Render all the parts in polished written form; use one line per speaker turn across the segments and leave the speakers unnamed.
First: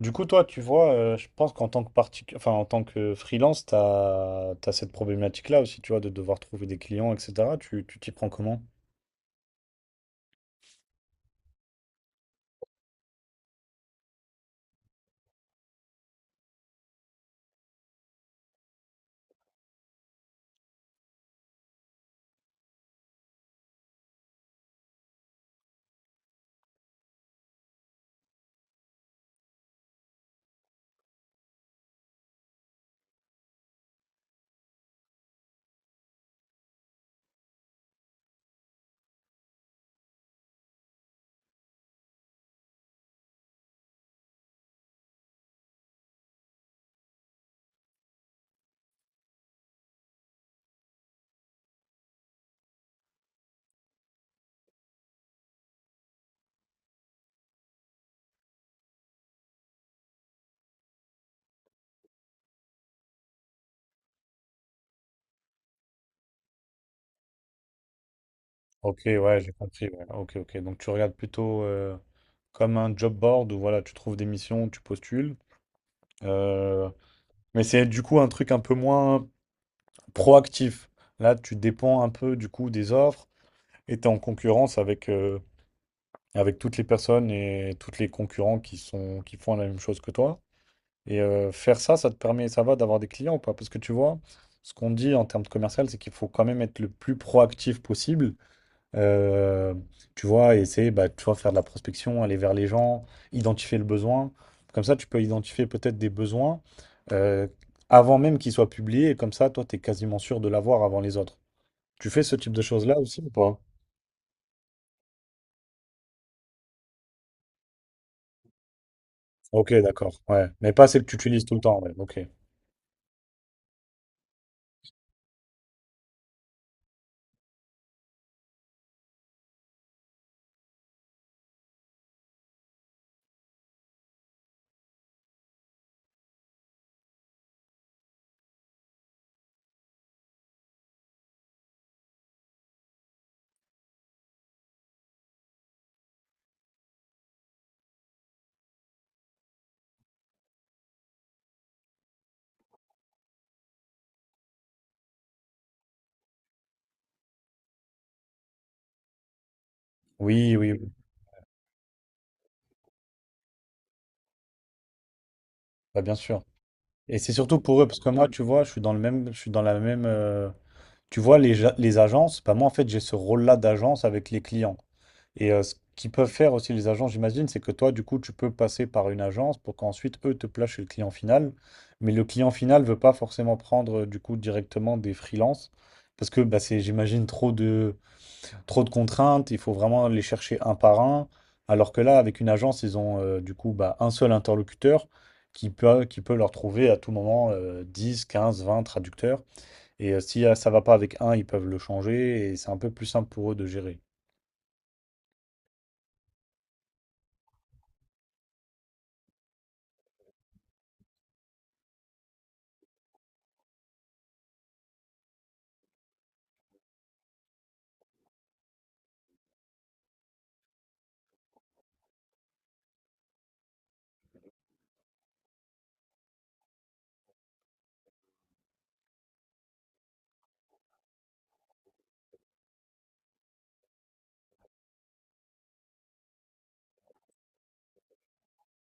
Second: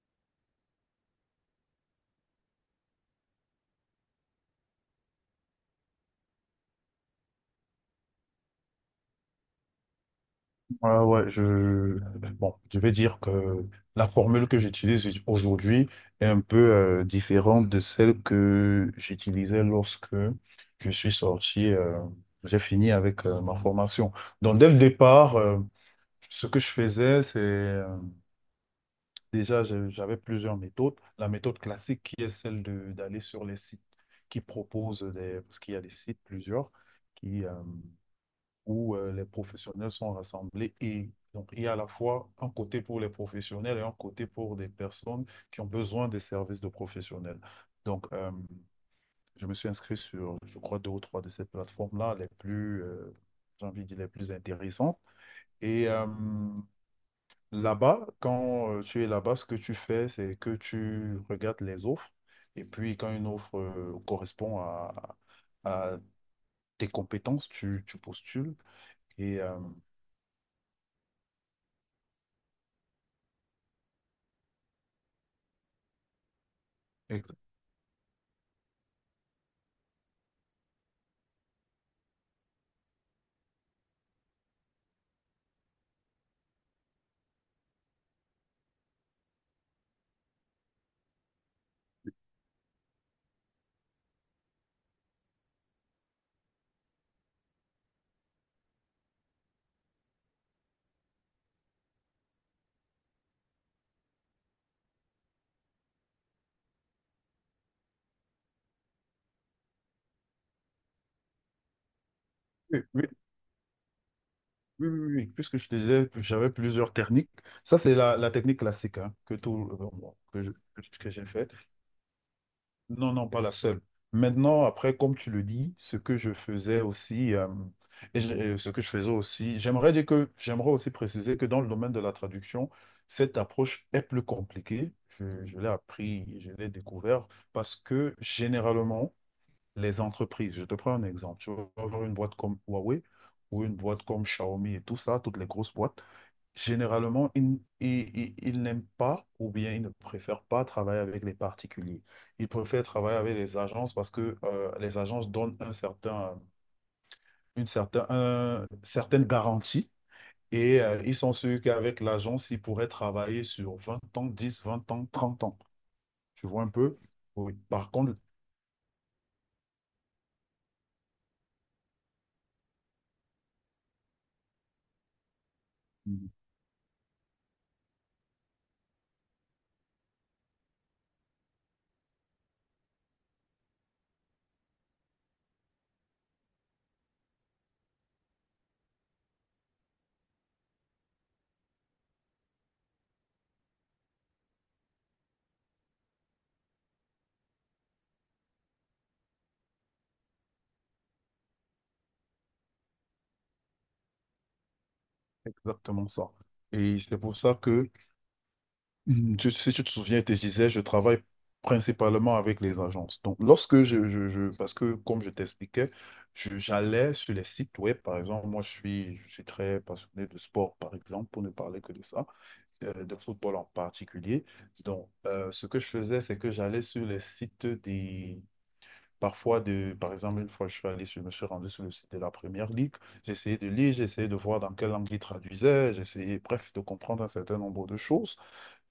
Du coup, toi, tu vois, je pense qu'en tant que particu- enfin, en tant que freelance, tu as, cette problématique-là aussi, tu vois, de devoir trouver des clients, etc. Tu t'y prends comment?
Ouais, ouais. Bon, je vais dire que la formule que j'utilise aujourd'hui est un peu différente de celle que j'utilisais lorsque je suis sorti, j'ai fini avec ma formation. Donc, dès le départ, ce que je faisais, c'est déjà, j'avais plusieurs méthodes. La méthode classique qui est celle de d'aller sur les sites qui proposent des... Parce qu'il y a des sites, plusieurs, qui... euh, où les professionnels sont rassemblés, et donc il y a à la fois un côté pour les professionnels et un côté pour des personnes qui ont besoin des services de professionnels. Donc je me suis inscrit sur, je crois, deux ou trois de ces plateformes-là, les plus, j'ai envie de dire, les plus intéressantes. Et là-bas, quand tu es là-bas, ce que tu fais, c'est que tu regardes les offres. Et puis, quand une offre correspond à tes compétences, tu postules.
Ok, ouais,
Et,
j'ai
euh,
compris. Ouais. Ok, ok. Donc, tu regardes plutôt comme un job board où, voilà, tu trouves des missions, tu postules. Euh,
et.
mais c'est du coup un truc un peu moins proactif. Là, tu dépends un peu du coup des offres et tu es en concurrence avec, avec toutes les personnes et tous les concurrents qui font la même chose que toi. Et faire ça, ça te permet, ça va d'avoir des clients ou pas? Parce que tu vois, ce qu'on dit en termes de commercial, c'est qu'il faut quand même être le plus proactif possible. Euh, tu vois, essayer, bah, tu vois, faire de la prospection, aller vers les gens, identifier le besoin. Comme ça, tu peux identifier peut-être des besoins euh, avant même qu'ils soient publiés. Et comme ça, toi, tu es quasiment sûr de l'avoir avant les autres. Tu fais ce type de
Oui,
choses-là
oui,
aussi ou pas?
oui, oui, oui. Puisque je te disais que j'avais plusieurs techniques. Ça, c'est la technique classique, hein, que, tout,
Ok,
bon,
d'accord.
que,
Ouais.
je-
Mais pas celle
que
que tu
j'ai
utilises
faite.
tout le temps. Ouais, ok.
Non, non, pas la seule. Maintenant, après, comme tu le dis, ce que je faisais aussi, ce que je faisais aussi, j'aimerais aussi préciser que dans le domaine de la traduction, cette approche est plus compliquée. Je l'ai appris, je l'ai découvert parce que généralement, les entreprises. Je te prends un exemple. Tu vas avoir une boîte comme Huawei ou une boîte comme Xiaomi et tout ça, toutes les grosses boîtes. Généralement, ils n'aiment pas, ou bien ils ne préfèrent pas travailler avec les particuliers. Ils préfèrent travailler avec les agences parce que les agences donnent une certaine garantie.
Oui, oui,
Et
oui.
ils sont sûrs qu'avec l'agence, ils pourraient travailler sur 20 ans, 10, 20 ans, 30 ans.
Bah, bien sûr.
Tu vois un peu?
Et c'est
Oui.
surtout pour eux,
Par
parce que
contre,
moi, tu vois, je suis dans le même, je suis dans la même. Tu vois, les agences, bah moi, en fait, j'ai ce rôle-là d'agence avec les clients. Et ce qu'ils peuvent faire aussi, les agences, j'imagine, c'est que toi, du coup, tu peux passer par une agence pour qu'ensuite, eux, te placent chez le client final. Mais le client final ne veut pas forcément prendre, du coup, directement des freelances, parce que bah, c'est, j'imagine, trop de contraintes, il faut vraiment les chercher un par un. Alors que là, avec une agence, ils ont du coup bah, un seul interlocuteur qui peut leur trouver à tout moment 10, 15, 20 traducteurs. Et si ça va pas avec un, ils peuvent le changer et c'est un peu plus simple pour eux de gérer.
exactement ça. Et c'est pour ça que si tu te souviens, je te disais, je travaille principalement avec les agences. Donc, lorsque parce que comme je t'expliquais, j'allais sur les sites web, par exemple, moi je suis très passionné de sport, par exemple, pour ne parler que de ça, de football en particulier. Donc, ce que je faisais, c'est que j'allais sur les sites des, parfois de, par exemple, une fois je suis allé, je me suis rendu sur le site de la Première Ligue, j'essayais de lire, j'essayais de voir dans quelle langue ils traduisaient, j'essayais, bref, de comprendre un certain nombre de choses.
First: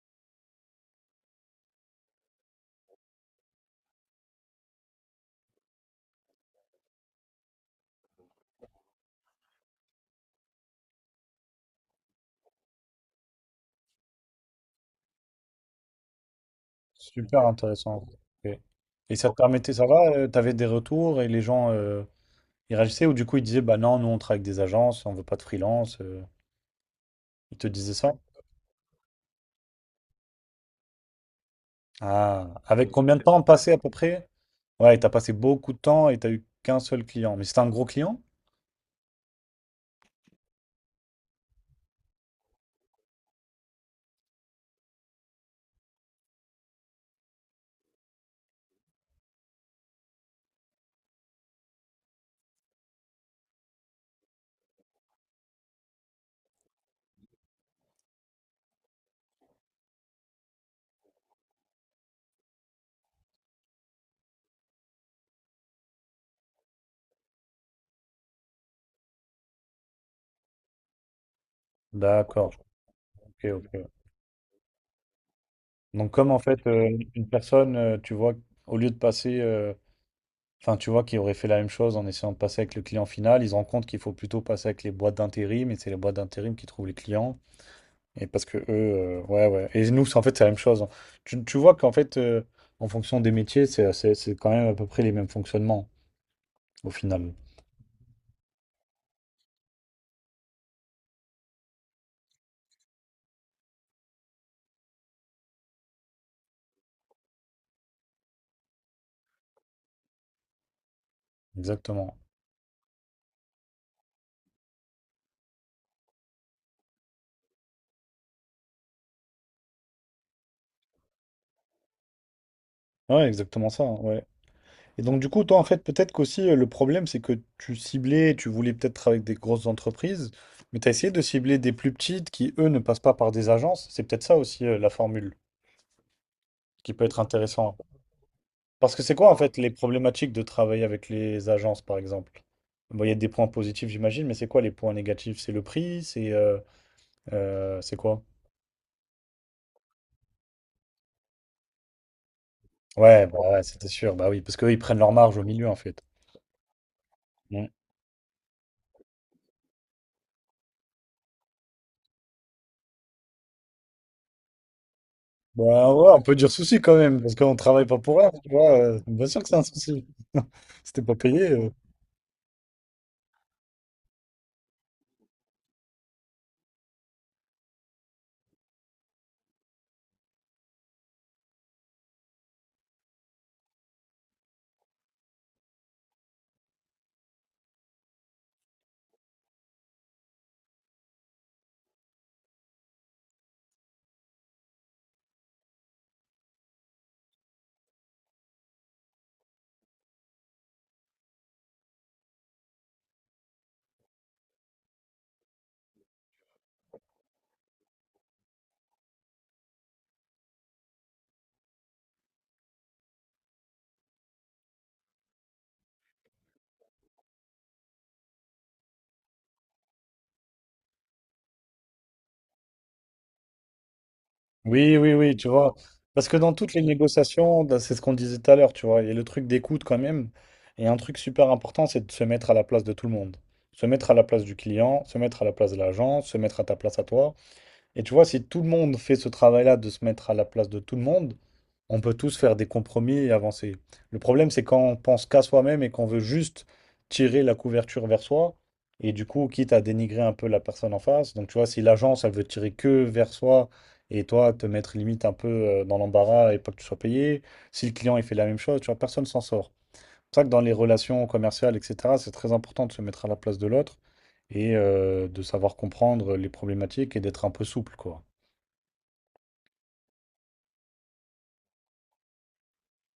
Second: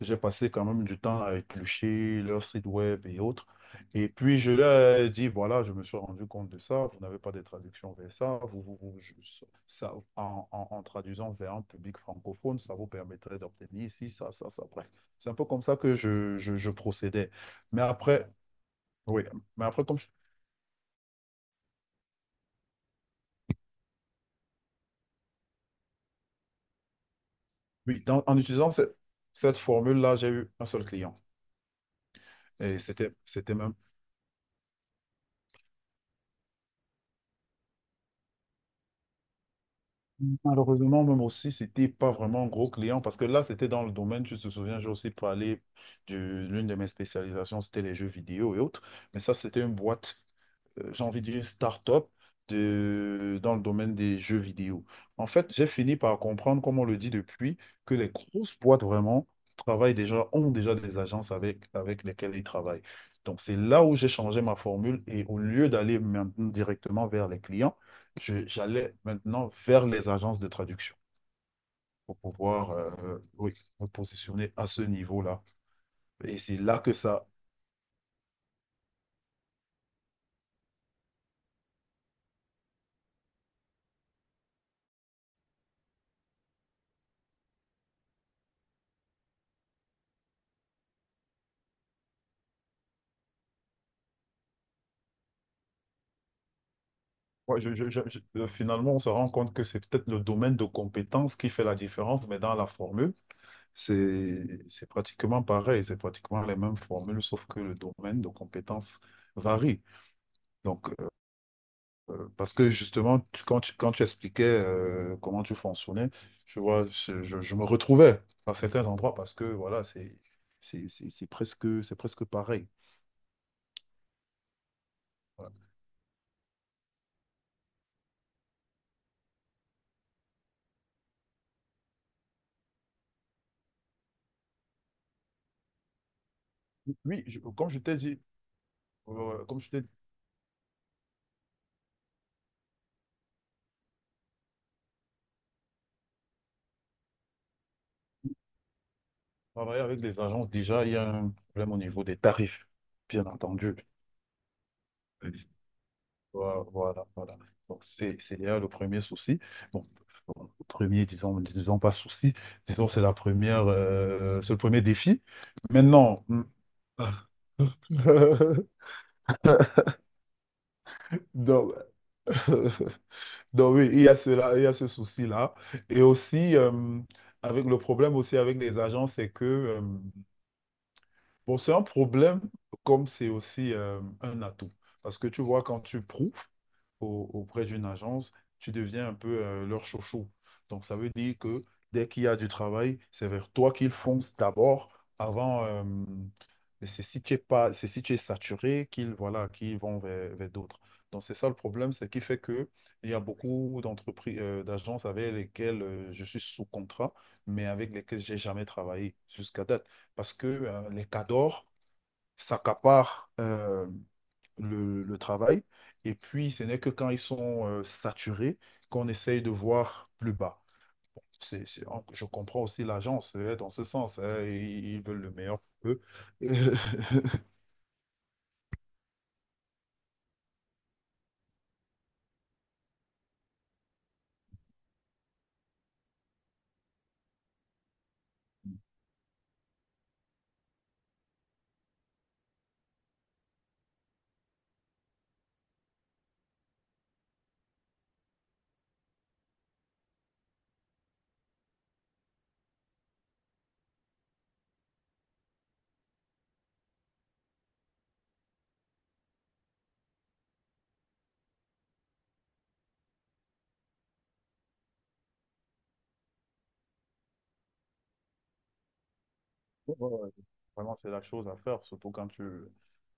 J'ai passé quand même du temps à éplucher leur site web et autres. Et puis, je leur ai dit, voilà, je me suis rendu compte de ça. Vous n'avez pas de traduction vers ça. En traduisant vers un public francophone, ça vous permettrait d'obtenir ici, ça, ça, ça. Bref, c'est un peu comme ça que je procédais.
Super
Mais
intéressant.
après,
Ok. Et
oui,
ça te
mais
permettait,
après,
ça
comme je-
va? Tu avais des retours et les gens ils réagissaient ou du coup ils disaient bah non, nous on travaille avec des agences, on veut pas de freelance. Ils te disaient
oui,
ça?
en utilisant cette formule-là, j'ai eu un seul client.
Ah,
Et
avec
c'était,
combien de temps
c'était
passé
même
à peu près? Ouais, t'as passé beaucoup de temps et t'as eu qu'un seul client. Mais c'était un gros client?
Malheureusement, même aussi, c'était pas vraiment un gros client parce que là, c'était dans le domaine, tu te souviens, j'ai aussi parlé de l'une de mes spécialisations, c'était les jeux vidéo et autres, mais ça, c'était une boîte j'ai envie de dire, une start-up dans le domaine des jeux vidéo. En fait, j'ai fini par comprendre, comme on le dit depuis, que les grosses boîtes vraiment travaillent déjà, ont déjà des agences avec, avec lesquelles ils travaillent. Donc, c'est là où j'ai changé ma formule, et au lieu d'aller maintenant directement vers les clients, j'allais maintenant vers les agences de traduction pour
D'accord.
pouvoir
Ok,
oui, me
ok.
positionner à ce niveau-là.
Donc comme
Et
en
c'est
fait
là que
une
ça
personne, tu vois, au lieu de passer enfin, tu vois, qui auraient fait la même chose en essayant de passer avec le client final. Ils se rendent compte qu'il faut plutôt passer avec les boîtes d'intérim, et c'est les boîtes d'intérim qui trouvent les clients. Et parce que eux, ouais, ouais. Et nous, en fait, c'est la même chose. Hein. Tu vois qu'en fait, en fonction des métiers, c'est quand même à peu près les mêmes fonctionnements, au final.
Finalement, on se rend compte que c'est peut-être le domaine de compétence qui fait la différence, mais dans la formule, c'est pratiquement pareil, c'est pratiquement les mêmes formules, sauf que le domaine de compétence varie. Donc,
Exactement.
parce que justement, quand tu expliquais comment tu fonctionnais, je vois, je me retrouvais à certains endroits parce que voilà, c'est presque pareil.
Ouais, exactement ça. Hein, ouais. Et donc, du coup,
Voilà.
toi, en fait, peut-être qu'aussi, le problème, c'est que tu ciblais, tu voulais peut-être travailler avec des grosses entreprises, mais tu as essayé de cibler des plus petites qui, eux, ne passent pas par des agences. C'est peut-être ça aussi, la formule, qui peut être
Oui, comme
intéressant.
je t'ai dit,
Parce que c'est quoi en
euh,
fait
comme
les
je t'ai dit,
problématiques de travailler avec les agences par exemple? Bon, il y a des points positifs j'imagine, mais c'est quoi les points négatifs? C'est le prix? C'est quoi?
travailler avec les agences, déjà, il y a un problème au niveau des tarifs,
Ouais,
bien
bah ouais,
entendu.
c'était sûr, bah oui, parce qu'eux ils prennent leur marge au
Oui.
milieu en fait.
Voilà.
Mm.
Donc, c'est déjà le premier souci. Bon, bon, premier, disons pas souci, disons, c'est c'est le premier défi.
Bah ouais, on
Maintenant,
peut dire souci quand même, parce qu'on travaille pas pour rien, tu vois. Bien sûr que c'est un souci. C'était pas payé.
donc, donc oui, il y a cela, il y a ce souci-là. Et aussi, avec le problème aussi avec les agents, c'est que, c'est un problème comme c'est aussi un atout. Parce que tu vois, quand tu prouves, auprès d'une agence, tu deviens un peu leur chouchou. Donc, ça veut dire que dès qu'il y a du travail, c'est vers toi qu'ils foncent d'abord avant. C'est si tu es pas, c'est si tu es saturé qu'ils voilà, qu'ils vont vers, vers d'autres. Donc, c'est ça le problème, c'est qui fait que il y a beaucoup d'entreprises, d'agences avec lesquelles je suis sous contrat, mais avec lesquelles j'ai jamais travaillé jusqu'à date. Parce que les cadors s'accaparent le travail. Et puis, ce n'est que quand ils sont saturés qu'on essaye de voir plus bas. Je comprends aussi l'agence dans ce sens, hein,
Oui,
ils
oui,
veulent le
oui, tu
meilleur
vois.
pour eux.
Parce que dans toutes les négociations, c'est ce qu'on disait tout à l'heure, tu vois, il y a le truc d'écoute quand même. Et un truc super important, c'est de se mettre à la place de tout le monde. Se mettre à la place du client, se mettre à la place de l'agent, se mettre à ta place à toi. Et tu vois, si tout le monde fait ce travail-là de se mettre à la place de tout le monde, on peut tous faire des compromis et avancer. Le problème, c'est quand on pense qu'à soi-même et qu'on veut juste tirer la couverture vers soi, et du coup, quitte à dénigrer un peu la personne en face. Donc, tu vois, si l'agence, elle veut tirer que vers soi, et toi, te mettre limite un peu dans l'embarras et pas que tu sois payé, si le client, il fait la même chose, tu vois, personne s'en sort. C'est vrai que dans les relations commerciales, etc., c'est très important de se mettre à la place de l'autre et de savoir comprendre les problématiques et d'être un peu souple, quoi.
Ouais, ouais, vraiment, c'est la chose à faire, surtout quand tu,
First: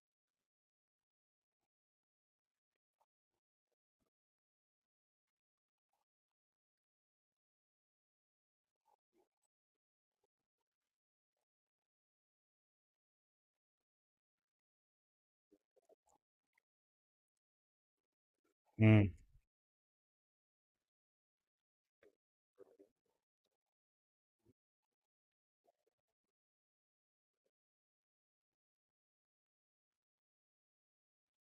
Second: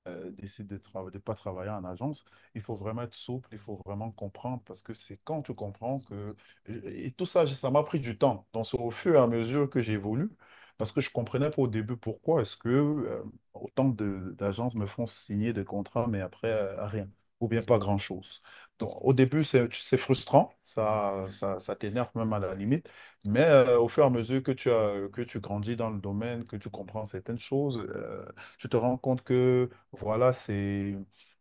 euh, décide de pas travailler en agence, il faut vraiment être souple, il faut vraiment comprendre, parce que c'est quand tu comprends que... Et tout ça, ça m'a pris du temps. Donc, c'est au fur et à mesure que j'évolue, parce que je comprenais pas au début pourquoi est-ce que autant d'agences me font signer des contrats, mais après, rien, ou bien pas grand-chose. Donc,
Hmm.
au début, c'est frustrant. Ça t'énerve même à la limite, mais au fur et à mesure que que tu grandis dans le domaine, que tu comprends certaines choses, tu te rends compte que voilà, c'est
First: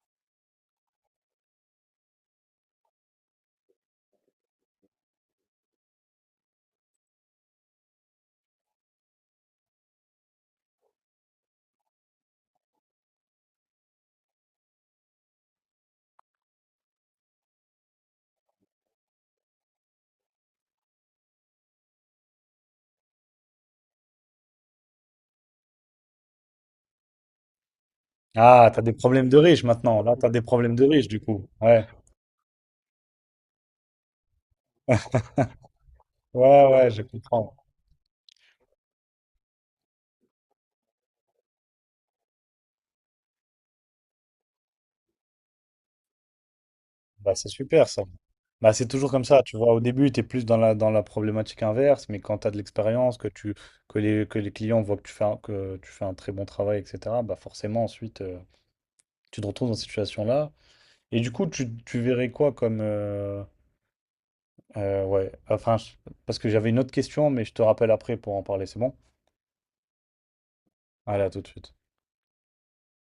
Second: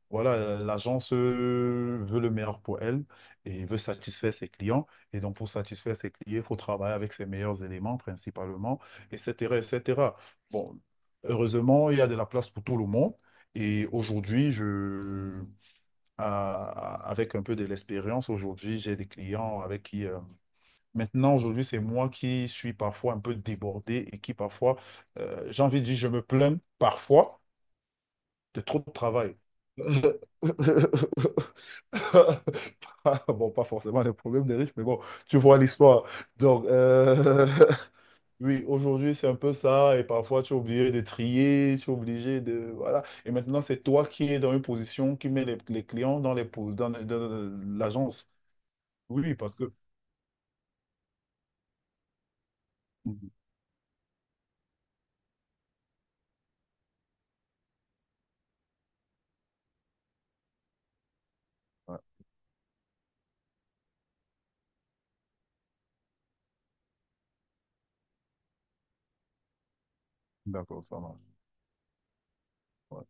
voilà, l'agence veut le meilleur pour elle et veut satisfaire ses clients. Et donc, pour satisfaire ses clients, il faut travailler avec ses meilleurs éléments principalement, et cetera et cetera. Bon, heureusement, il y a de la place pour tout le monde. Et aujourd'hui, avec un peu de l'expérience, aujourd'hui, j'ai des clients avec qui aujourd'hui, c'est moi qui suis parfois un peu débordé et qui parfois, j'ai envie de dire, je me plains parfois de
Ah,
trop
t'as
de
des problèmes
travail.
de riches maintenant. Là, t'as des problèmes de riches, du coup. Ouais,
Bon, pas forcément des problèmes des riches, mais bon, tu vois l'histoire. Donc,
ouais, ouais, je comprends.
oui, aujourd'hui, c'est un peu ça. Et parfois, tu es obligé de trier, tu es obligé de... Voilà. Et maintenant, c'est toi qui es dans une position qui met les clients dans
Bah, c'est
dans
super, ça.
l'agence.
Bah, c'est toujours comme
Oui,
ça,
parce
tu
que...
vois. Au début, tu es plus dans la problématique inverse, mais quand tu as de l'expérience, que
Mhm.
tu, que les clients voient que tu fais un très bon travail, etc., bah forcément, ensuite, tu te retrouves dans cette situation-là. Et du coup, tu
Ouais,
verrais quoi comme. Ouais, enfin, parce que j'avais une autre question, mais je te rappelle après pour en parler, c'est bon?
d'accord, ça
Allez, à
marche.
tout de suite.
Ouais.